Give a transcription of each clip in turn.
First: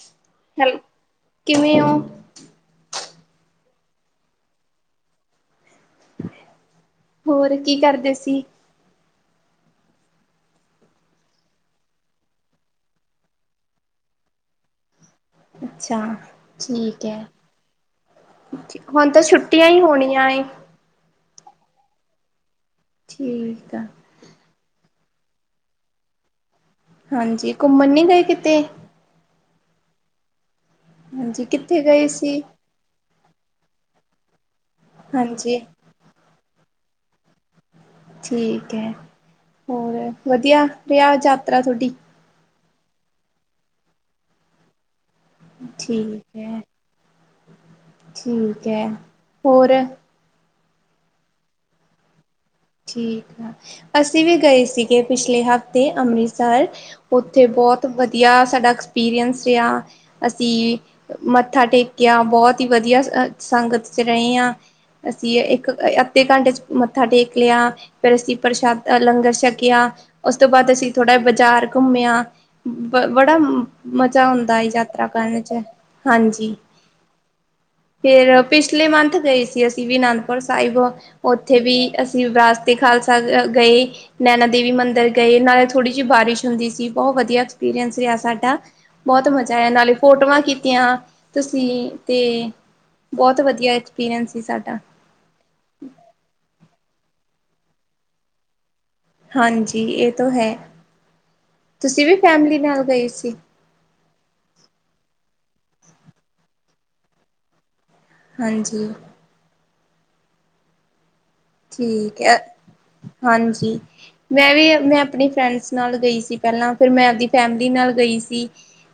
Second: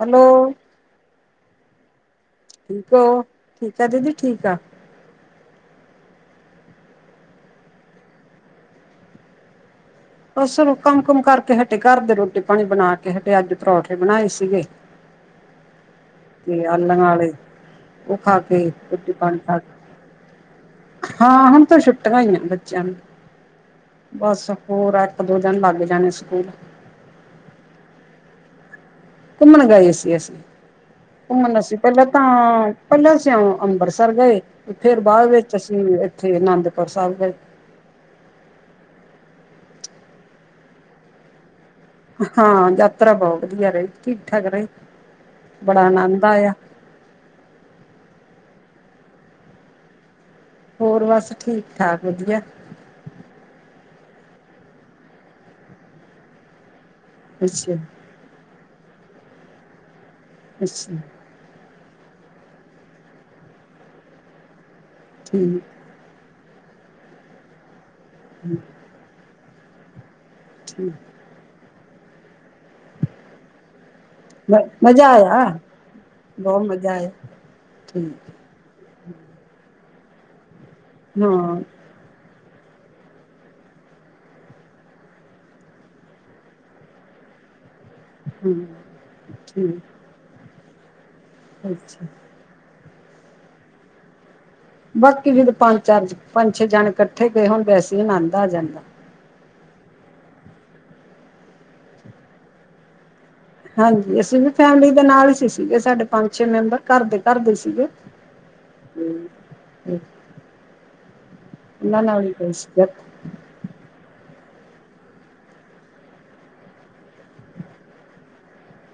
Hello ਹੈਲ ਕਿਵੇਂ ਹੋ। ਠੀਕ ਹੋ ਠੀਕ ਆ ਦੀਦੀ ਠੀਕ ਆ। ਹੋਰ ਕੀ ਕਰਦੇ ਸੀ। ਬਸੋ ਕੰਮ ਕੁਮ ਕਰਕੇ ਹਟੇ ਘਰ ਦੇ ਰੋਟੀ ਪਾਣੀ ਬਣਾ ਕੇ ਹਟੇ ਅੱਜ ਪਰੌਠੇ ਬਣਾਏ ਸੀਗੇ। ਅੱਛਾ [unintelligible] ਠੀਕ ਹੈ। ਉਹ ਖਾ ਕੇ ਹੁਣ ਰੋਟੀ ਤਾਂ ਪਾਣੀ ਖਾ ਛੁੱਟੀਆਂ ਹੀ ਹੋਣੀਆਂ ਏ। ਕੇ। ਹਾਂ ਹੁਣ ਤਾਂ ਛੁੱਟੀਆਂ ਹੀਈਆਂ ਬੱਚਿਆਂ ਨੂੰ ਠੀਕ ਆ। ਬਸ ਹੋਰ ਇੱਕ ਦੋ ਦਿਨ ਲੱਗ ਜਾਣੇ ਸਕੂਲ ਹਾਂਜੀ, ਘੁੰਮਣ ਨੀ ਗਏ ਕਿਤੇ। ਘੁੰਮਣ ਗਏ ਸੀ, ਅਸੀਂ ਹਾਂਜੀ ਘੁੰਮਣ ਅਸੀਂ ਕਿੱਥੇ ਗਏ ਪਹਿਲਾਂ ਤਾਂ ਸੀ? ਪਹਿਲਾਂ ਸੀ ਅੰਬਰਸ ਪਰ ਗਏ ਫੇਰ ਬਾਅਦ ਵਿੱਚ ਹਾਂਜੀ ਅਸੀਂ ਇੱਥੇ ਅਨੰਦਪੁਰ ਸਾਹਿਬ ਗਏ। ਠੀਕ ਹੈ ਹੋਰ ਵਧੀਆ ਰਿਹਾ ਯਾਤਰਾ ਤੁਹਾਡੀ ਹਾਂ ਯਾਤਰਾ ਬਹੁਤ ਵਧੀਆ ਰਹੀ ਠੀਕ ਠਾਕ ਰਹੀ। ਬੜਾ ਆਨੰਦ ਠੀਕ ਆਇਆ। ਹੈ। ਠੀਕ ਹੈ ਹੋਰ ਹੋਰ ਬਸ ਠੀਕ ਠਾਕ ਵਧੀਆ ਠੀਕ ਆ ਅਸੀਂ ਵੀ ਗਏ ਸੀਗੇ ਪਿਛਲੇ ਹਫ਼ਤੇ ਅੰਮ੍ਰਿਤਸਰ ਉੱਥੇ ਅੱਛਾ ਬਹੁਤ ਵਧੀਆ ਸਾਡਾ ਐਕਸਪੀਰੀਅੰਸ ਰਿਹਾ ਅਸੀਂ ਅੱਛਾ ਮੱਥਾ ਟੇਕ ਕ ਬਹੁਤ ਹੀ ਵਧੀਆ ਅ ਸੰਗਤ 'ਚ ਰਹੇ ਹਾਂ ਅਸੀਂ ਠੀਕ ਇੱਕ ਅੱਧੇ ਘੰਟੇ 'ਚ ਮੱਥਾ ਟੇਕ ਲਿਆ ਫੇਰ ਅਸੀਂ ਪ੍ਰਸ਼ਾਦ ਲੰਗਰ ਛਕਿਆ। ਉਸ ਤੋਂ ਬਾਅਦ ਅਸੀਂ ਠੀਕ ਥੋੜਾ ਬਾਜ਼ਾਰ ਘੁੰਮਿਆ। ਬ ਬੜਾ ਮਜ਼ਾ ਆਉਂਦਾ ਯਾਤਰਾ ਮਜ਼ਾ ਕਰਨ ਆਇਆ 'ਚ ਹਾਂਜੀ। ਬਹੁਤ ਮਜ਼ਾ ਆਇਆ ਠੀਕ ਫਿਰ ਪਿਛਲੇ ਮੰਥ ਗਏ ਸੀ ਅਸੀਂ ਵੀ ਅਨੰਦਪੁਰ ਸਾਹਿਬ ਹਾਂ ਉੱਥੇ ਵੀ ਅਸੀਂ ਵਿਰਾਸਤੇ ਖਾਲਸਾ ਗਏ ਨੈਨਾ ਦੇਵੀ ਮੰਦਿਰ ਗਏ ਨਾਲੇ ਥੋੜ੍ਹੀ ਜਿਹੀ ਬਾਰਿਸ਼ ਹੁੰਦੀ ਸੀ ਬਹੁਤ ਵਧੀਆ ਸ ਰਿਹਾ ਸਾਡਾ ਹਾਂ ਬਹੁਤ ਮਜ਼ਾ ਆ ਠੀਕ ਨਾਲੇ ਫੋਟੋਆਂ ਕੀਤੀਆਂ। ਤੁਸੀਂ ਅੱਛਾ ਤਾਂ ਬਹੁਤ ਵਧੀਆ ਐਕਸਪੀਰੀਅੰਸ ਸੀ ਸਾਡਾ ਬਾਕੀ ਫਿਰ ਪੰਜ ਚਾਰ ਪੰਜ ਛੇ ਜਣੇ ਇਕੱਠੇ ਗਏ ਹੁਣ ਵੈਸੇ ਆਨੰਦ ਆ ਜਾਂਦਾ। ਹਾਂਜੀ ਇਹ ਤੋਂ ਹੈ ਤੁਸੀਂ ਵੀ ਫੈਮਿਲੀ ਨਾਲ ਗਏ ਸੀ। ਹਾਂਜੀ ਅਸੀਂ ਵੀ ਫੈਮਿਲੀ ਦੇ ਨਾਲ ਹੀ ਸੀ ਸੀਗੇ ਸਾਡੇ ਪੰਜ ਛੇ ਮੈਂਬਰ ਘਰ ਦੇ ਘਰ ਦੇ ਸੀਗੇ। ਹਾਂਜੀ ਹੂੰ ਠੀਕ ਹੈ ਹਾਂਜੀ ਮੈਂ ਵੀ ਮੈਂ ਆਪਣੀ ਫਰੈਂਡਸ ਨਾਲ ਗਈ ਸੀ ਪਹਿਲਾਂ ਫਿਰ ਮੈਂ ਆਪਦੀ ਫੈਮਿਲੀ ਨਾਲ ਗਈ ਸੀ।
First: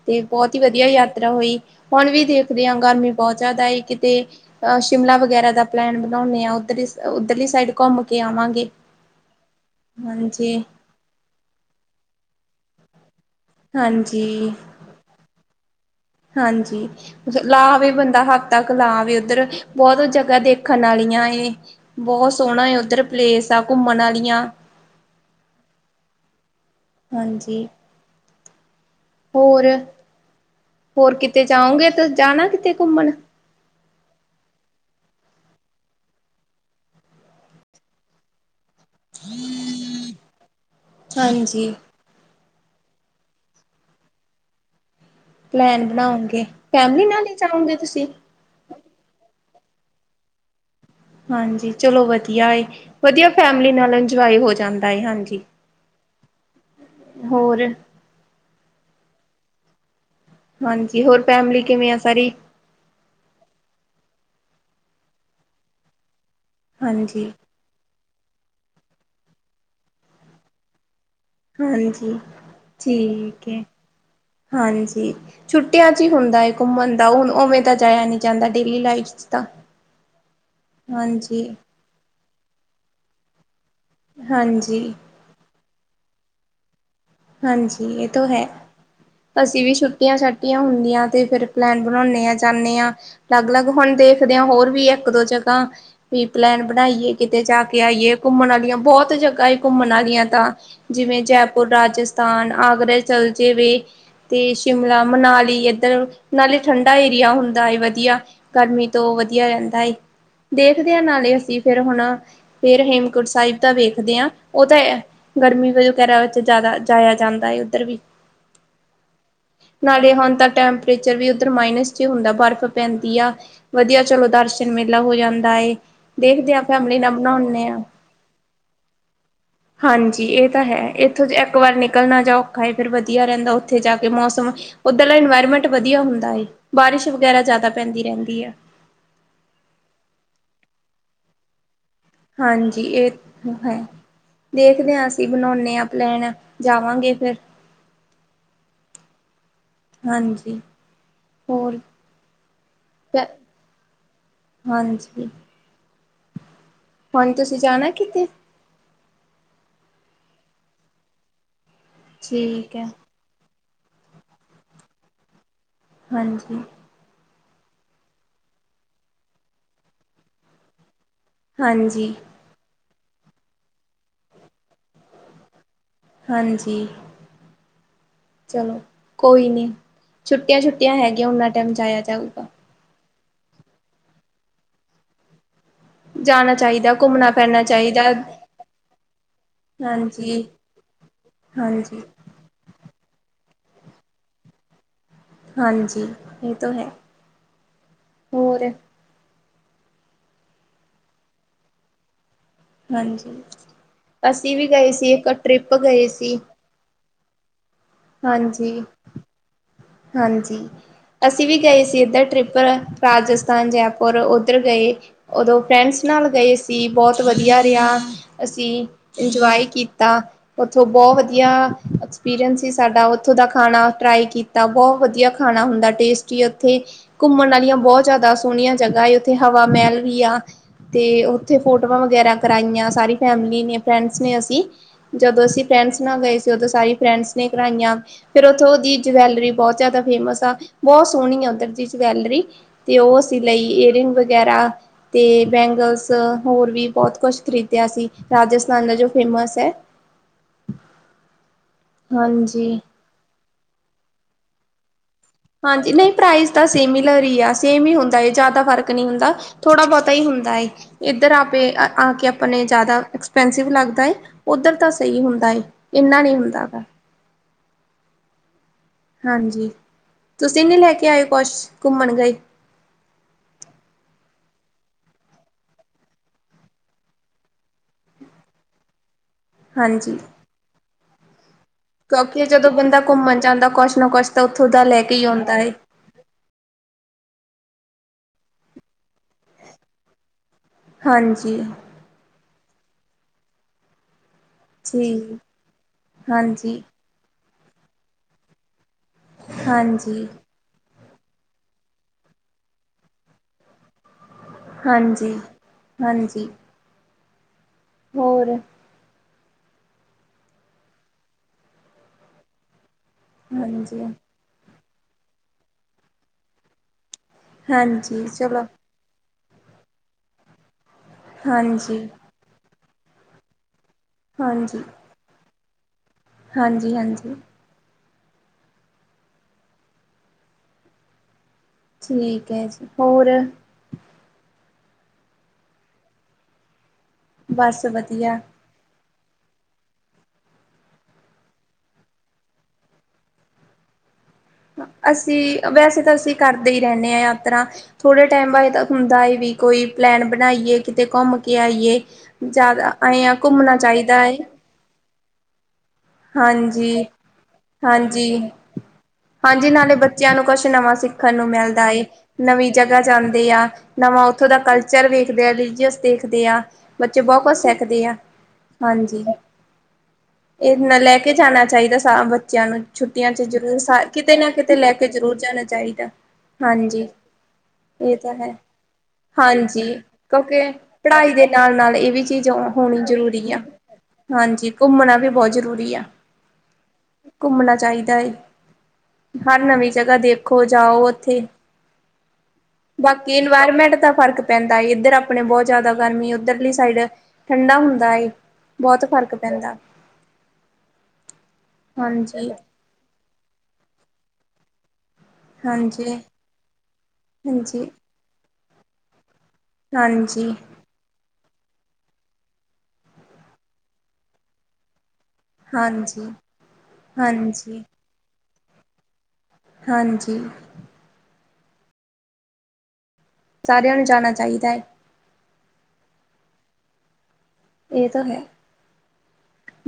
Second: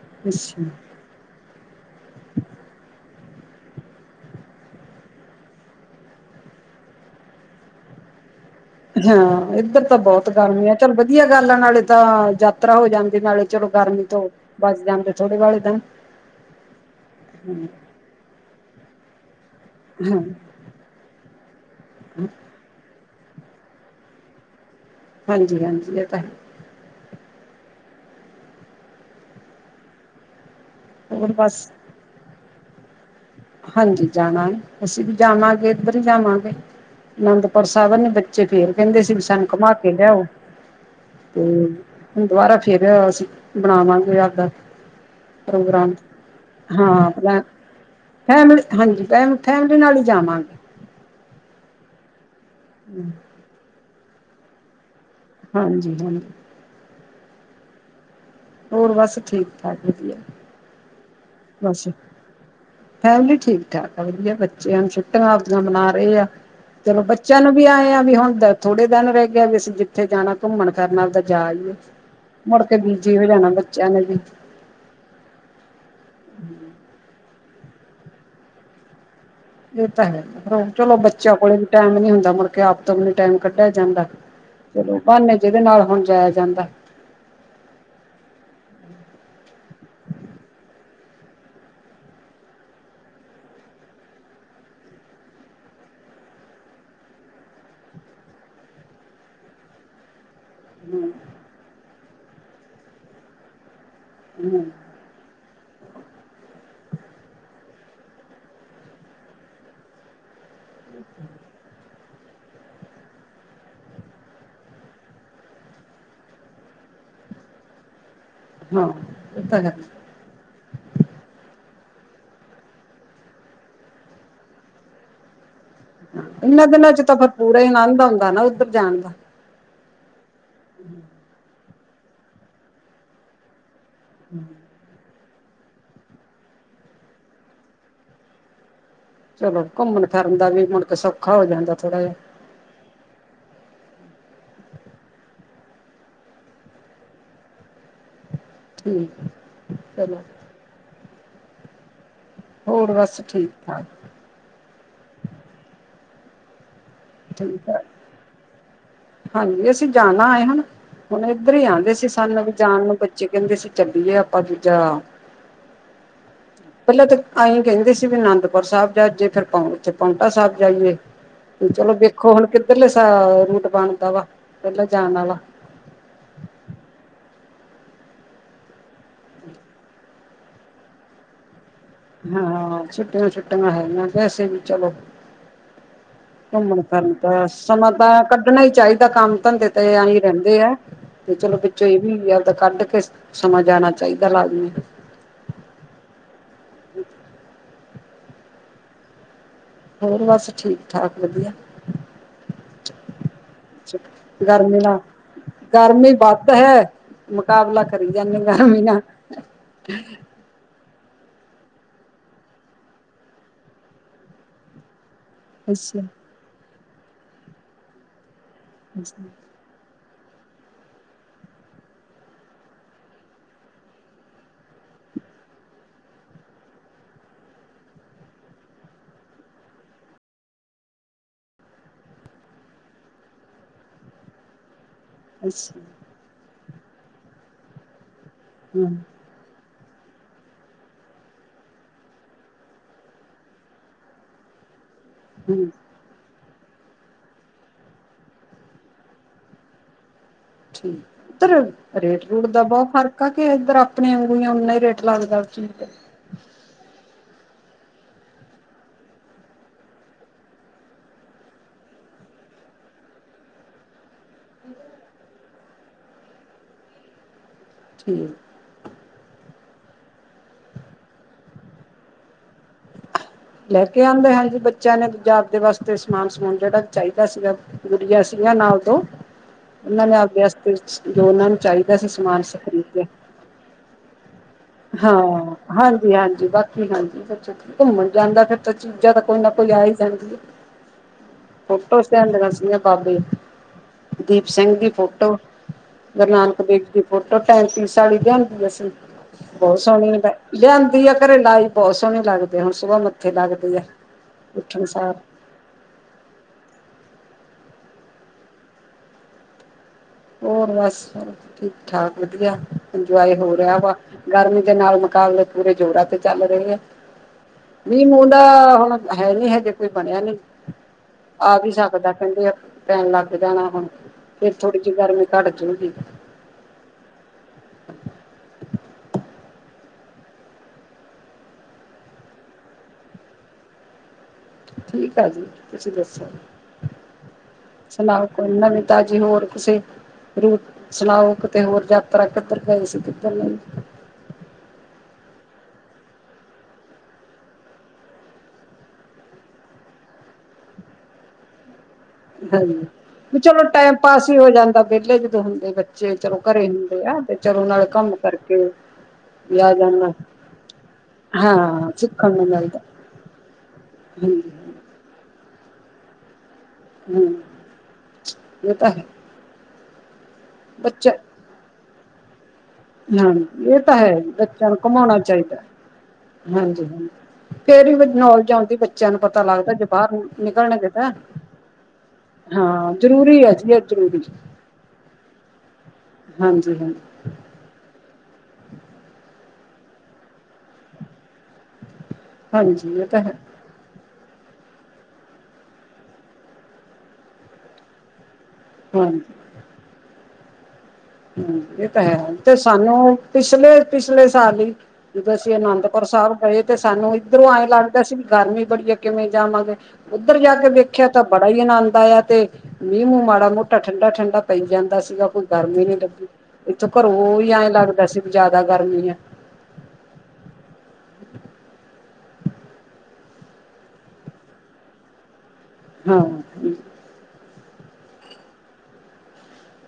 ਤੇ ਬਹੁਤ ਹੀ ਅੱਛਾ ਵਧੀਆ ਯਾਤਰਾ ਹੋਈ। ਹੁਣ ਵੀ ਦੇਖਦੇ ਹਾਂ ਗਰਮੀ ਬਹੁਤ ਜ਼ਿਆਦਾ ਕਿਤੇ ਅ ਸ਼ਿਮਲਾ ਵਗੈਰਾ ਦਾ ਪਲੈਨ ਬਣਾਉਣੇ ਆ। ਉਧ ਉੱਧਰਲੀ ਸਾਈਡ ਘੁੰਮ ਕੇ ਆਵਾਂਗੇ। ਹਾਂ ਇੱਧਰ ਤਾਂ ਬਹੁਤ ਹਾਂਜੀ, ਗਰਮੀ ਆ ਚੱਲ ਵਧੀਆ ਗੱਲ ਆ ਨਾਲੇ ਤਾਂ ਯਾਤਰਾ ਹੋ ਜਾਣ ਨਾਲੇ ਚਲੋ ਗਰਮੀ ਤੋਂ ਹਾਂਜੀ, ਬਚ ਜਾਂਦੇ ਥੋੜੇ ਵਾਲੇ ਤਾਂਨ। ਹਾਂਜੀ ਲਾਵੇ ਬੰਦਾ ਹੱਕ ਤੱਕ ਲਾਵੇ ਉੱਧਰ ਬਹੁਤ ਹਾਂ ਜਗ੍ਹਾ ਦੇਖਣ ਵਾਲੀਆਂ ਬਹੁਤ ਸੋਹਣਾ ਉੱਧਰ ਪਲੇਸ ਆ ਘੁੰਮਣ ਵਾਲੀਆਂ ਹਾਂਜੀ ਹਾਂਜੀ ਇਹ ਤਾਂ ਹਾਂਜੀ। ਹੋਰ ਹੋਰ ਕਿਤੇ ਜਾਉਗੇ ਜਾਣਾ ਕਿਤੇ ਘੁੰਮਣ? ਹਾਂਜੀ ਜਾਣਾ ਅਸੀਂ ਵੀ ਜਾਵਾਂਗੇ ਇੱਧਰ ਹੀ ਜਾਵਾਂਗੇ। ਅਨੰਦਪੁਰ ਸਾਹਿਬਨ ਨੇ ਬੱਚੇ ਫੇਰ ਕਹਿੰਦੇ ਸੀ ਵੀ ਸਾਨੂੰ ਘੁਮਾ ਕੇ ਲਿਆਓ ਤੇ ਹਾਂਜੀ ਹੁਣ ਦੁਬਾਰਾ ਫੇਰ ਅਸੀਂ ਬਣਾਵਾਂਗੇ ਆਪਦਾ ਪਲੈਨ ਪ੍ਰੋਗਰਾਮ ਬਣਾਓਗੇ ਫੈਮਲੀ ਨਾਲ ਹੀ ਜਾਓਗੇ ਤੁਸੀਂ? ਫੈਮਲੀ ਹਾਂਜੀ ਫੈ ਫੈਮਲੀ ਨਾਲ ਹੀ ਜਾਵਾਂਗੇ। ਹਾਂਜੀ ਚਲੋ ਵਧੀਆ ਏ ਵਧੀਆ ਫੈਮਲੀ ਨਾਲ ਇੰਜੋਏ ਹੋ ਜਾਂਦਾ। ਏ ਹਾਂਜੀ। ਹਾਂਜੀ ਹਾਂਜੀ। ਹੋਰ? ਹੋਰ ਬਸ ਠੀਕ ਠਾਕ ਵਧੀਆ। ਹਾਂਜੀ ਹੋਰ ਫੈਮਿਲੀ ਬਸ ਕਿਵੇਂ ਆ ਸਾਰੀ? ਫੈਮਲੀ ਠੀਕ ਠਾਕ ਵਧੀਆ ਬੱਚਿਆਂ ਨੂੰ ਛੁੱਟੀਆਂ ਆਪਦੀਆਂ ਮਨਾ ਰੇ ਆ ਚਲੋ ਹਾਂਜੀ। ਬੱਚਿਆਂ ਨੂੰ ਵੀ ਆਏ ਆ ਵੀ ਹੁਣ ਥੋੜੇ ਦਿਨ ਰਹਿ ਗਿਆ ਵੀ ਅਸੀਂ ਜਿੱਥੇ ਜਾਣਾ ਘੁੰਮਣ ਫਿਰਨ ਦਾ ਹਾਂਜੀ ਠੀਕ ਜਾਣਾ ਏ, ਬੱਚਿਆਂ ਨੇ ਵੀ। ਹਾਂਜੀ ਛੁੱਟੀਆਂ ਚ ਹੀ ਹੁੰਦਾ ਏ ਘੁੰਮਣ ਦਾ ਹੁਣ ਉਵੇਂ ਤਾਂ ਜਾਇਆ ਨੀ ਜਾਂਦਾ ਡੇਲੀ ਲਾਈਫ ਤਾਂ। ਇਹ ਤਾਂ ਹੈ ਚਲੋ ਬੱਚਿਆਂ ਹਾਂਜੀ, ਕੋਲੇ ਵੀ ਟਾਈਮ ਨੀ ਹੁੰਦਾ ਮੁੜਕੇ ਆਪ ਤੋਂ ਵੀ ਨੀ ਟਾਈਮ ਕੱ ਢ ਜਾਂਦਾ ਹਾਂਜੀ, ਚਲੋ ਬਹਾਨੇ ਜਿਹਦੇ ਨਾਲ ਹੁਣ ਜਾਇਆ ਜਾਂਦਾ। ਹਾਂਜੀ ਇਹ ਤੋਂ ਹੈ ਅਸੀਂ ਵੀ ਛੁੱਟੀਆਂ ਛਾਟੀਆਂ ਹੁੰਦੀਆਂ ਤੇ ਫਿਰ ਪਲੈਨ ਬਣਾਉਣੇ ਆਂ ਜਾਂਨੇ ਆ ਲੱਗ-ਲੱਗ ਹੁਣ ਦੇਖਦੇ ਆ ਹੋਰ ਵੀ ਇੱਕ ਦੋ ਜਗ੍ਹਾ ਵੀ ਪਲੈਨ ਬਣਾਈਏ ਕਿਤੇ ਜਾ ਕੇ ਆਈਏ ਘੁੰਮਣ ਆਲੀਆਂ ਬਹੁਤ ਜਗ੍ਹਾ ਏ ਘੁੰਮਣ ਆਲੀਆਂ ਤਾਂ। ਹੂੰ ਜਿਵੇਂ ਜੈਪੁਰ, ਰਾਜਸਥਾਨ, ਆਗਰਾ ਚਲ ਜੇਵੇ ਤੇ ਸ਼ਿਮਲਾ, ਮਨਾਲੀ ਏ ਧਰੋ ਨਾਲੇ ਠੰਡਾ ਏਰੀਆ ਹੁੰਦਾ ਏ ਵਧੀਆ ਗਰਮੀ ਤੋਂ ਵਧੀਆ ਰਹਿੰਦਾ ਏ। ਦੇਖਦੇ ਆ ਨਾਲੇ ਅਸੀਂ ਫੇਰ ਹੁਣ ਫੇਰ ਹੇਮਕੁੰਟ ਸਾਹਿਬ ਦਾ ਵੇਖਦੇ ਆ ਉਹ ਤਾਂ ਅਹ ਗਰਮੀ ਵਗੈਰਾ ਵਿੱਚ ਜਿਆਦਾ ਜਾਇਆ ਜਾਂਦਾ ਏ ਉੱਧਰ ਵੀ। ਹਾਂ ਇਹ ਤਾਂ ਹੈ। ਨਾਲੇ ਹੁਣ ਤਾਂ ਟੈਂਮਪਰੇਚਰ ਵੀ ਉੱਧਰ ਮਾਈਨਸ ਚ ਹੁੰਦਾ ਬਰਫ਼ ਪੈਂਦੀ ਆ ਵਧੀਆ ਚਲੋ ਦਰਸ਼ਨ ਮੇਲਾ ਹੋ ਜਾਂਦਾ ਏ। ਦੇਖਦੇ ਹਾਂ ਇਹਨਾਂ ਦਿਨਾਂ ਫੈਮਿਲੀ ਚ ਨਾਲ ਤਾਂ ਫਿਰ ਪੂਰਾ ਬਣਾਉਂਦੇ ਈ ਹਾਂ। ਆਨੰਦ ਆਉਂਦਾ ਨਾ ਉੱਧਰ ਜਾਣ ਦਾ। ਹਾਂਜੀ ਇਹ ਤਾਂ ਹੈ ਇੱਥੋਂ ਜੇ ਇੱਕ ਵਾਰ ਨਿਕਲਣਾ ਜਾ ਔਖਾ ਏ ਫੇਰ ਵਧੀਆ ਰਹਿੰਦਾ ਉਥੇ ਜਾ ਕੇ ਮੌਸਮ ਪਹਿਲਾਂ ਇਨਵਾਇਰਮੈਂਟ ਵਧੀਆ ਹੁੰਦਾ ਏ ਬਾਰਿਸ਼ ਵਗੈਰਾ ਜ਼ਿਆਦਾ ਪੈਂਦੀ ਰਹਿੰਦੀ ਆ। ਚਲੋ ਘੁੰਮਣ ਫਿਰਨ ਦਾ ਵੀ ਮੁੜ ਕੇ ਸੌਖਾ ਹੋ ਜਾਂਦਾ। ਥੋੜਾ ਜਿਹਾ ਹਾਂਜੀ ਇਹ ਹੈ। ਦੇਖਦੇ ਆ ਅਸੀਂ ਬਣਾਉਣੇ ਆ ਪਲੈਨ ਜਾਵਾਂਗੇ ਫਿਰ। ਹੂੰ, ਚਲੋ। ਹਾਂਜੀ ਹੋਰ ਹੋਰ ਬਸ ਠੀਕ ਠਾਕ ਹਾਂਜੀ। ਹੁਣ ਤੁਸੀਂ ਠੀਕ ਹੈ ਜਾਣਾ ਅ ਕਿਤੇ? ਹਾਂਜੀ ਅਸੀਂ ਜਾਣਾ ਏ ਹੁਣ ਏਧਰ ਈਓ ਆਣਦੇ ਸੀ ਸਾਨੂੰ ਵੀ ਠੀਕ ਜਾਣ ਹੈ ਨੂੰ ਬੱਚੇ ਕਹਿੰਦੇ ਸੀ ਛੱਡੀਏ ਆਪਾਂ ਦੂਜਾ ਹਾਂਜੀ। ਪਹਿਲਾਂ ਤਾਂ ਅਈ ਕਹਿੰਦੇ ਸੀ ਵੀ ਅਨੰਦਪੁਰ ਸਾਹਿਬ ਜਾ ਜੇ ਫਿਰ ਪਾਉਂਟਾ ਸਾਹਿਬ ਜਾਈਏ। ਚਲੋ ਹਾਂਜੀ, ਵੇਖੋ ਹੁਣ ਕਿੱਧਰਲੇ ਸਅ ਰੂਟ ਬਣਦਾ ਵਾ ਪਹਿਲਾਂ ਜਾਣ ਆਲਾ। ਹਾਂਜੀ। ਚਲੋ ਕੋਈ ਨੀ ਛੁੱਟੀਆਂ ਛੁੱਟੀਆਂ ਹੈਗੀਆਂ ਨਾਉਨਾ ਟਾਈਮ ਜਾਇਆ ਜਾਊਗਾ। ਦੋ ਛੁੱਟੀਆਂ ਹੈਗਿਆ ਵੈਸੇ ਵੀ ਚਲੋ। [inaudible] ਘੁੰਮਣ ਫਿਰਨ ਘੁੰਮਣਾ ਤਾਂ ਫਿਰਨਾ ਸਮਾਂ ਚਾਹੀਦਾ। ਤਾਂ ਕੱਢਣਾ ਈ ਚਾਈਦਾ ਕੰਮ ਧੰਦੇ ਤੇ ਆ ਈ ਹਾਂਜੀ, ਰਹਿੰਦੇ ਐ। ਤੇ ਚਲੋ ਵਿੱਚੋਂ ਇਹ ਹਾਂਜੀ, ਵੀ ਆ ਆਪਦਾ ਕੱਢ ਕੇ ਸਮਾਂ ਜਾਣਾ ਚਾਈਦਾ ਲਾਜ਼ਮੀ ਨੂੰ ਹਾਂਜੀ ਇਹ ਤਾਂ ਹੈ, ਹੋਰ? ਹੋਰ ਬਸ ਠੀਕ ਠਾਕ ਵਧੀਆ। ਹਾਂਜੀ। ਅਸੀਂ ਵੀ ਗਰਮੀ ਗਏ ਨਾ, ਸੀ ਇੱਕ ਟ੍ਰਿਪ ਗਏ ਗਰਮੀ ਸੀ ਵੱਧ ਹੈ। ਮੁਕਾਬਲਾ ਕਰੀ ਜਾਂਨੇ ਹਾਂਜੀ। ਗਰਮੀ ਨਾਅ। ਹਾਂਜੀ। ਅਸੀਂ ਵੀ ਗਏ ਸੀ ਏਧਰ ਟ੍ਰਿਪ ਰਾਜਸਥਾਨ ਜੈਪੁਰ ਉੱਧਰ ਗਏ। ਉਦੋਂ ਫਰੈਂਡਸ ਅੱਛਾ ਨਾਲ ਗਏ ਸੀ ਬੋਅਤ ਵਧੀਆ ਰਿਹਾ ਅਸੀਂ ਅੱਛਾ ਇੰਜੋਏ ਕੀਤ ਤਾ‌ ਉਥੋਂ ਬਹੁਤ ਵਧੀਆ ਐਕਸਪੀਰੀਅੰਸ ਸੀ ਸਾਡਾ ਉੱਥੋਂ ਦਾ ਖਾਣਾ ਟ੍ਰਾਏ ਕੀ ਤਾ ਬੋਹਅ ਵਧੀਆ ਖਾਣਾ ਹੁੰਦਾ ਟੇਸਟੀ ਉੱਥੇ ਘੁੰਮਣ ਆਲੀਆਂ ਬਹੁਤ ਜਿਆਦਾ ਸੋਹਣੀਆਂ ਜਗ੍ਹਾ ਏ ਉੱਥੇ ਹਵ ਵਾ ਮਹਿਲ ਵੀ ਆ। ਤੇ ਉੱਥੇ ਫੋਟੋਆਂ ਵਗੈਰਾ ਕਰਾਈਆਂ ਸਾਰੀ ਫੈਮਿਲੀ ਨੇ ਫਰੈਂਡਸ ਨੇ ਅਸੀਂ ਜਦੋਂ ਅਸੀਂ ਅੱਛਾ ਫਰੈਂਡਸ ਨਾਲ ਗਏ ਸੀ ਉਦੋਂ ਸਾਰੀ ਫਰੈਂਡਸ ਨੇ ਕਰਾਈਆਂ ਫੇਰ ਉੱਥੋਂ ਉਹਦੀ ਹੂੰ-ਹੂੰ ਜਵੈਲ ਬਹੁਤ ਜ਼ਿਆਦਾ ਫੇਮਸ ਆ ਬਹੁਤ ਸੋਹਣੀ ਆ ਉੱਧਰ ਦੀ ਜੈਲਰੀ ਤੇ ਉਹ ਸੀ ਲਈ ਏਅਰਿੰਗ ਵਗੈਰਾ ਤੇ ਬੈਂਗਲਸ ਹੋਰ ਵੀ ਬਹੁਤ ਕੁਛ ਖਰੀਦਿਆ ਸੀ ਰਾਜਸਥਾਨ ਦਾ ਜੋ ਫੇਮਸ ਹੈ। ਠੀਕ ਉਧਰ ਰੇਟ ਰੂਟ ਦਾ ਹਾਂਜੀ। ਬਹੁਤ ਫ਼ਰਕ ਆ ਕੇ ਇੱਧਰ ਆਪਣੇ ਉਂਗੂੀਆਂ ਉਨਾ ਹੀ ਰੇਟ ਲੱਗਦਾ ਠੀਕ ਹਾਂਜੀ ਨਹੀਂ ਪ੍ਰਾਈਜ਼ ਤਾਂ ਸੇਮੀਿਲਰ ਹੀ ਆ। ਸੇਮ ਹੀ ਹੁੰਦਾ ਏ ਜ਼ਿਆਦਾ ਫਰਕ ਨਹੀਂ ਹੁੰਦਾ ਥੋੜਾ ਬਹੁਤਾ ਹੀ ਹੁੰਦਾ ਏ ਇੱਧਰ ਆਪੇ ਆ ਕੇ ਆਪਣੇ ਜ਼ਿਆਦਾ ਐਕਸਪੈਂਸਿਵ ਲੱਗਦਾ ਹੈਏ ਉੱਧਰ ਤਾਂ ਸਹੀ ਹੁੰਦਾ ਹੈ ਇੰਨਾ ਨਹੀਂ ਹੁੰਦਾ ਗਾ। ਠੀਕ ਹਾਂਜੀ ਤੁਸੀਂ ਨਹੀਂ ਲੈ ਕੇ ਆਇ ਕੁਛ ਘੁੰਮਣ ਗਏ। ਲੈ ਕੇ ਆਉਂਦੇ ਹਾਂ ਜੀ ਬੱਚਿਆਂ ਨੇ ਜਾ ਆਪਦੇ ਵਾਸਤੇ ਸਮਾਨ ਸਮਾਨ ਜਿਹੜਾ ਚਾਹੀਦਾ ਸੀਗਾ ਗੁੜੀਆ ਸੀ। ਨਾਲ ਦੋ ਉਹਨਾਂ ਹਾਂਜੀ ਨੇ ਅਗਸਤ ਵਿੱਚ ਦੋਨਾਂ ਨੂੰ ਚਾਹੀਦਾ ਸੀ ਸਮਾਨ ਕਿਉਂਕਿ ਜਦੋਂ ਸਰੀ ਬੰਦਾ ਕੇ ਘੁੰਮਣ ਜਾਂਦਾ ਕੁਛ ਨਾ ਕੁਛ ਤਾਂ ਉੱਥੋਂ ਦਾ ਲੈ ਕੇ ਹਾਂ ਹੀ ਆਉਂਦਾ ਹੈ ਹਾਂਜੀ ਹਾਂਜੀ ਬਸ ਸੀ ਹਾਂਜੀ ਹਾਜੀ ਬੱਚੇ ਠੀਕ ਨ ਫਿਰ ਤਾਂ ਚੀਜ਼ਾਂ ਦਾ ਕੋਈ ਨਾ ਕੋਈ ਆ ਹੀ ਜਾਂਦੀ ਹਾਂਜੀ ਫੋਟੋ ਸੈਂਡ ਕਰਨਾ ਸੀ ਬੰਬੇ ਦੀਪ ਸਿੰਘ ਦੀ ਫੋਟੋ ਜੀ ਗੁਰੂ ਨਾਨਕ ਹਾਂਜੀ ਦੇਵ ਦੀ ਫੋਟੋ ਟੈਂਤੀਸ [unintelligible] ਲਿਆਂਦੀਆ ਸੀ ਬਹੁਤ ਸੋਹਣੀ ਹਾਂਜੀ ਲਿਆਂਦੀ ਆ ਘਰੇ ਲਈ ਬਹੁਤ ਸੋਹਣੇ ਲੱਗਦੇ ਹੁਣ ਸੁਬਾਹ ਮ ਮੱਥੇ ਲੱਗਦੀ ਆ। ਉੱਠਣ ਸਾਰ ਹਾਂਜੀ ਹਾਂਜੀ ਹੋਰ ਹੋਰ ਬਸ ਠੀਕ ਠਾਕ ਵਧੀਆ ਇੰਜੋਏ ਹੋ ਰਿਹਾ ਵਾ ਹਾਂਜੀ ਗਰਮੀ ਦੇ ਨਾਲ ਮੁਕਾਬਲੇ ਪੂਰੇ ਜ਼ੋਰਾਂ ਤੇ ਚੱਲ ਰਹੇ ਆ ਵੀ ਮੂੰਹ ਹਾਂਜੀ [unintelligible] ਚਲੋ ਦਾ ਹੁਣ ਹੈ ਨੀ ਹਜੇ ਕੋਈ ਬਣਿਆ ਨੀ ਆ ਵੀ ਹਾਂਜੀ ਸਕਦਾ ਕਹਿੰਦੇ ਪੈਣ ਲੱਗ ਜਾਣਾ ਹੁਣ ਫਿਰ ਥੋੜ੍ਹੀ ਹਾਂਜੀ। ਜਿਹੀ ਗਰਮੀ ਘੱਟ ਜਾਊਗੀ। ਹਾਂਜੀ ਹਾਂਜੀ [inaudible] ਠੀਕ ਹੈ ਜੀ ਹੋਰ ਠੀਕ ਆ ਜੀ ਤੁਸੀਂ ਦੱਸੋ। ਬਸ ਵਧੀਆ ਤਾਜੀ ਹੋਰ ਕਿਸੇ ਰੂਟ ਸੁਣਾਓ ਕਿਤੇ ਹੋਰ ਯਾਤਰਾ ਕਿੱਧਰ ਗਏ ਸੀ ਕਿੱਧਰ ਨਈ [inaudible] ਅਸੀਂ ਵੈਸੇ ਤਾਂ ਅਸੀਂ ਕਰਦੇ ਹੀ ਰਹਿੰਨੇ ਆ ਯਾਤਰਾ ਥੋੜੇ ਟਾਈਮ ਬਾਅਦ ਹੁੰਦਾ ਏ ਵੀ ਕੋਈ ਪਲੈਨ ਬਣਾਈਏ ਕਿਤੇ ਘੁੰਮ ਕੇ ਆਈਏ। ਹਾਂਜੀ, ਜ਼ਿਆਦਾ ਐ ਆ ਵੀ ਚਲੋ ਘੁੰਮਣਾ ਟਾਈਮ ਚਾਹੀਦਾ ਪਾਸ ਹੈ ਵੀ ਹੋ ਜਾਂਦਾ ਵਿਹਲੇ ਜਦੋਂ ਹੁੰਦੇ ਬੱਚੇ। ਜੇ ਚਲੋ ਘਰੇ ਹਾਂਜੀ ਹੁੰਦੇ ਆ ਤੇ ਚਲੋ ਨਾਲੇ ਹਾਂਜੀ ਘੁੰਮ-ਫਿਰ ਕੇ ਹਾਂਜੀ ਨਾਲੇ ਬੱਚਿਆਂ ਨੂੰ ਕੁਛ ਨਵਾਂ ਸਿੱਖਣ ਨੂੰ ਮਿਲਦਾ ਹਾਂ ਏ ਸਿੱਖਣ ਨੂੰ ਨਵੀਂ ਮਿਲਦਾ ਜਗ੍ਹਾ ਜਾਂਦੇ ਆ ਨਵਾਂ ਉੱਥੋਂ ਹਾਂਜੀ ਦਾ ਕਲਚਰ ਵੇਖਦੇ ਆ ਰਿਲੀਜੀਅਸ ਦੇਖਦੇ ਆ ਬੱਚੇ ਹਮ ਬਹੁਤ ਕੁਛ ਸਿੱਖਦੇ ਆ, ਇਹ ਤਾਂ ਹੈ ਹਾਂਜੀ। ਇਹ ਨਾ ਬੱਚਾ ਲੈ ਕੇ ਜਾਣਾ ਚਾਹੀਦਾ ਸਾ ਬ ਬੱਚਿਆਂ ਨੂੰ ਛੁੱਟੀਆਂ ਹਾਂ 'ਚ ਜ਼ਰੂਰ ਇਹ ਤਾਂ ਸ ਹੈ ਕਿਤੇ ਨਾ ਬੱਚਿਆਂ ਕਿਤੇ ਨੂੰ ਲੈ ਕੇ ਘੁਮਾਉਣਾ ਜ਼ਰੂਰ ਚਾਹੀਦਾ ਜਾਣਾ ਚਾਹੀਦਾ ਹਾਂਜੀ। ਫੇਰ ਹੀ ਇਹ ਤਾਂ ਨੌਲੇਜ ਹੈ, ਆਉਂਦੀ ਬੱਚਿਆਂ ਨੂੰ ਪਤਾ ਲੱਗਦਾ ਜੇ ਹਾਂਜੀ ਬਾਹਰ ਕਿਉਂਕਿ ਨਿਕਲਣਗੇ ਤਾਂ ਪੜ੍ਹਾਈ ਦੇ ਨਾਲ-ਨਾਲ ਇਹ ਵੀ ਚੀਜ਼ ਹਾਂ ਹੋਣੀ ਜ਼ਰੂਰੀ ਹੈ ਆ। ਜੀ ਇਹ ਜ਼ਰੂਰੀ ਹਾਂਜੀ ਘੁੰਮਣਾ ਵੀ ਬਹੁਤ ਜ਼ਰੂਰੀ ਜਰੂਰੀ ਆ ਹਾਂਜੀ ਹਾਂਜੀ ਘੁੰਮਣਾ ਚਾਹੀਦਾ ਏ। ਹਰ ਨਵੀਂ ਜਗ੍ਹਾ ਦੇਖੋ, ਜਾਓ ਉੱਥੇ। ਹਾਂਜੀ ਇਹ ਤਾਂ ਬਾਕੀ ਹੈ ਇਨਵਾਇਰਮੈਂਟ ਤਾਂ ਫ਼ਰਕ ਪੈਂਦਾ ਏ ਇੱਧਰ ਆਪਣੇ ਬਹੁਤ ਜ਼ਿਆਦਾ ਗਰਮੀ ਉੱਧਰਲੀ ਸਾਈਡ ਠੰਡਾ ਹੁੰਦਾ ਏ। ਬਹੁਤ ਫ਼ਰਕ ਪੈਂਦਾ। ਹੂੰ, ਏ ਤਾਂ ਹੈ, ਹਾਂਜੀ। ਤੇ ਸਾਨੂੰ ਪਿਛਲੇ ਪਿਛਲੇ ਸਾਲ ਹੀ ਜਦੋਂ ਅਸੀਂ ਅਨੰਦਪੁਰ ਹਾਂਜੀ, ਸਾਬ ਗਏ, ਤੇ ਸਾਨੂੰ ਇੱਧਰੋਂ ਆਏਂ ਹਾਂਜੀ, ਲੱਗਦਾ ਸੀ ਵੀ ਗਰਮੀ ਬੜੀ ਆ ਕਿਵੇਂ ਜਾਵਾਂਗੇ ਉੱਧਰ ਹਾਂਜੀ, ਜਾ ਕੇ ਵੇਖਿਆ ਤਾਂ ਬੜਾ ਹੀ ਆਨੰਦ ਆਇਆ ਤੇ ਮੀਂਹ-ਮੂੰਹ ਮਾੜਾ-ਮੋਟਾ ਠੰਡਾ-ਠੰਡਾ ਪਈ ਜਾਂਦਾ ਸੀਗਾ, ਕੋਈ ਗਰਮੀ ਨੀ ਲਗੀ। ਹਾਂਜੀ। ਇੱਥੋਂ ਘਰੋਂ ਈ ਆਏਂ ਹਾਂਜੀ, ਲੱਗਦਾ ਸੀ ਬੀ ਜਿਆਦਾ ਗਰਮੀ ਆ। ਹਾਂਜੀ। ਸਾਰਿਆਂ ਨੂੰ ਜਾਣਾ ਚਾਹੀਦੈ। ਹਾਂ, ਹੂੰ। ਇਹ ਤਾਂ ਹੈ।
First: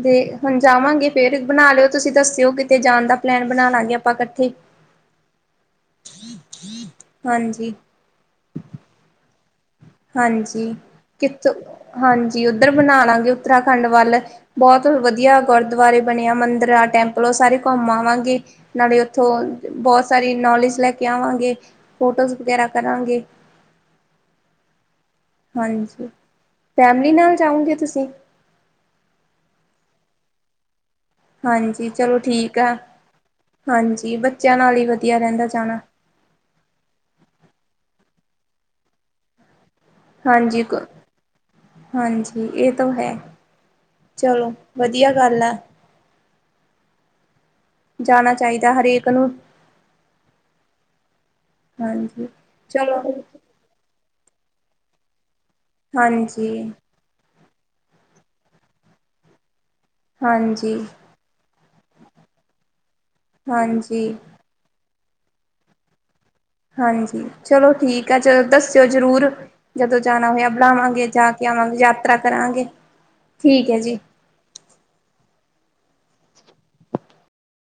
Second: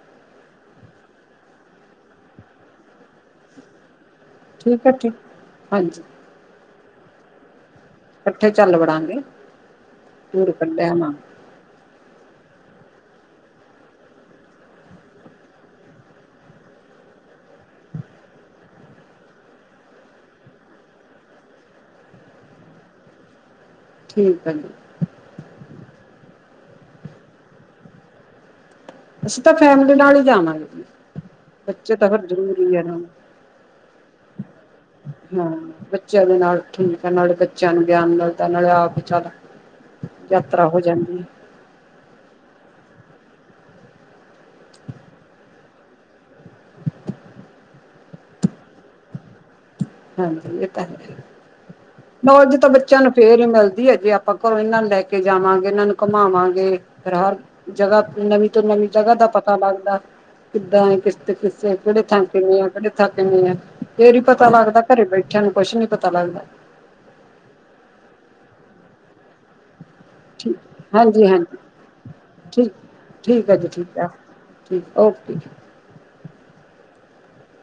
ਤੇ ਹੁਣ ਜਾਵਾਂਗੇ ਫੇਰ ਬਣਾ ਲਿਓ ਤੁਸੀਂ ਦੱਸਿਓ ਕਿਤੇ ਜਾਣ ਦਾ ਪਲੈਨ ਬਣਾਲਾਂਗੇ ਆਪਾਂ। ਇਕੱਠੇ ਠੀਕ ਹੈ ਠੀਕ, ਹਾਂਜੀ। ਹਾਂਜੀ। ਕੱਠੇ ਚੱਲ ਵੜਾਂਗੇ। ਟੂਰ ਹਾਂਜੀ, ਕੱਢਿਆਵਾਂਗੇ ਕਿੱਥੋਂ ਹਾਂਜੀ, ਉੱਧਰ ਬਣਾ ਲਾਂਗੇ ਉੱਤਰਾਖੰਡ ਵੱਲ ਬਹੁਤ ਵਧੀਆ ਗੁਰਦੁਆਰੇ ਬਣੇ ਆ ਮੰਦਰ ਟੈਂਪਲ ਉਹ ਸਾਰੇ ਘੁੰਮ ਆਵਾਂਗੇ, ਨਾਲੇ ਉਥੋਂ ਬਹੁਤ ਸਾਰੀ ਨੌਲੇਜ ਲੈ ਕੇ ਆਵਾਂਗੇ। ਫੋਟੋਸ ਵਗੈਰਾ ਕਰਾਂਗੇ। ਠੀਕ ਆ ਜੀ। ਹਾਂਜੀ, ਫੈਮਲੀ ਨਾਲ ਜਾਓਗੇ ਤੁਸੀਂ? ਅਸੀਂ ਤਾਂ ਫੈਮਲੀ ਨਾਲ ਹੀ ਜਾਣਾ ਏ ਜੀ, ਹਾਂਜੀ ਬੱਚੇ ਤਾਂ ਚਲੋ ਫੇਰ ਠੀਕ ਆ ਜਰੂਰੀ ਹੈ ਨਾ। ਹਾਂਜੀ ਬੱਚਿਆਂ ਨਾਲ ਹੀ ਵਧੀਆ ਰਹਿੰਦਾ ਹਾਂ, ਜਾਣਾ ਬੱਚਿਆਂ ਦੇ ਨਾਲ ਠੀਕ ਹੈ ਨਾਲੇ ਬੱਚਿਆਂ ਨੂੰ ਗਿਆਨ ਨਾਲ ਤਾਂ ਨਾਲੇ ਆਪ ਚਲ ਹਾਂਜੀ, ਕ ਹਾਂਜੀ ਇਹ ਤੋਂ ਹੈ। ਚਲੋ, ਵਧੀਆ ਗੱਲ ਆ। ਜਾਣਾ ਚਾਈਦਾ ਹਰੇਕ ਨੂੰ। ਹਾਂਜੀ, ਏ ਤਾਂ ਹੈ। ਹਾਂਜੀ ਮੌਜ ਤਾਂ ਬੱਚਿਆਂ ਚਲੋ ਨੂੰ ਫੇਰ ਹੀ ਮਿਲਦੀ ਏ ਜੇ ਆਪਾਂ ਆਪਾਂ ਘਰੋਂ ਇਹਨਾਂ ਨੋ ਲੈ ਕੇ ਜਾਵਾਂਗੇ, ਇਨਾਂ ਨੂੰ ਹਾਂਜੀ ਘੁੰਮਾਵਾਂਗੇ, ਫਿਰ ਹਰ ਜਗ੍ਹਾ ਨਵੀਂ ਤੋਂ ਨਵੀਂ ਜਗ੍ਹਾ ਦਾ ਪਤਾ ਲੱਗਦਾ, ਹਾਂਜੀ ਕਿੱਦਾਂ ਏ ਕਿਸ ਤੇ ਕਿਸ ਤੇ ਕਿਹੜੇ ਥਾਂ ਕਿਵੇਂ ਆ, ਕਿਹੜੇ ਥਾਂ ਕਿਵੇਂ ਆ ਫੇਰ ਹਾਂਜੀ ਈ ਪਤਾ ਲੱਗਦਾ ਘਰੇ ਬੈਠਿਆਂ ਨੂੰ ਕੁੱਛ ਨੀ ਪਤਾ ਲੱਗਦਾ। ਹਾਂਜੀ, ਚਲੋ ਠੀਕ ਆ ਚਲੋ ਦੱਸਿਓ ਜ਼ਰੂਰ। ਜਦੋਂ ਜਾਣਾ ਹੋਇਆ ਠੀਕ ਬਲਾਵਾਂਗੇ ਹਾਂਜੀ ਜਾ ਕੇ ਹਾਂਜੀ ਆਵਾਂਗੇ ਯਾਤਰਾ ਕਰਾਂਗੇ, ਠੀਕ ਹੈ ਜੀ। ਠੀਕ, ਓਕੇ।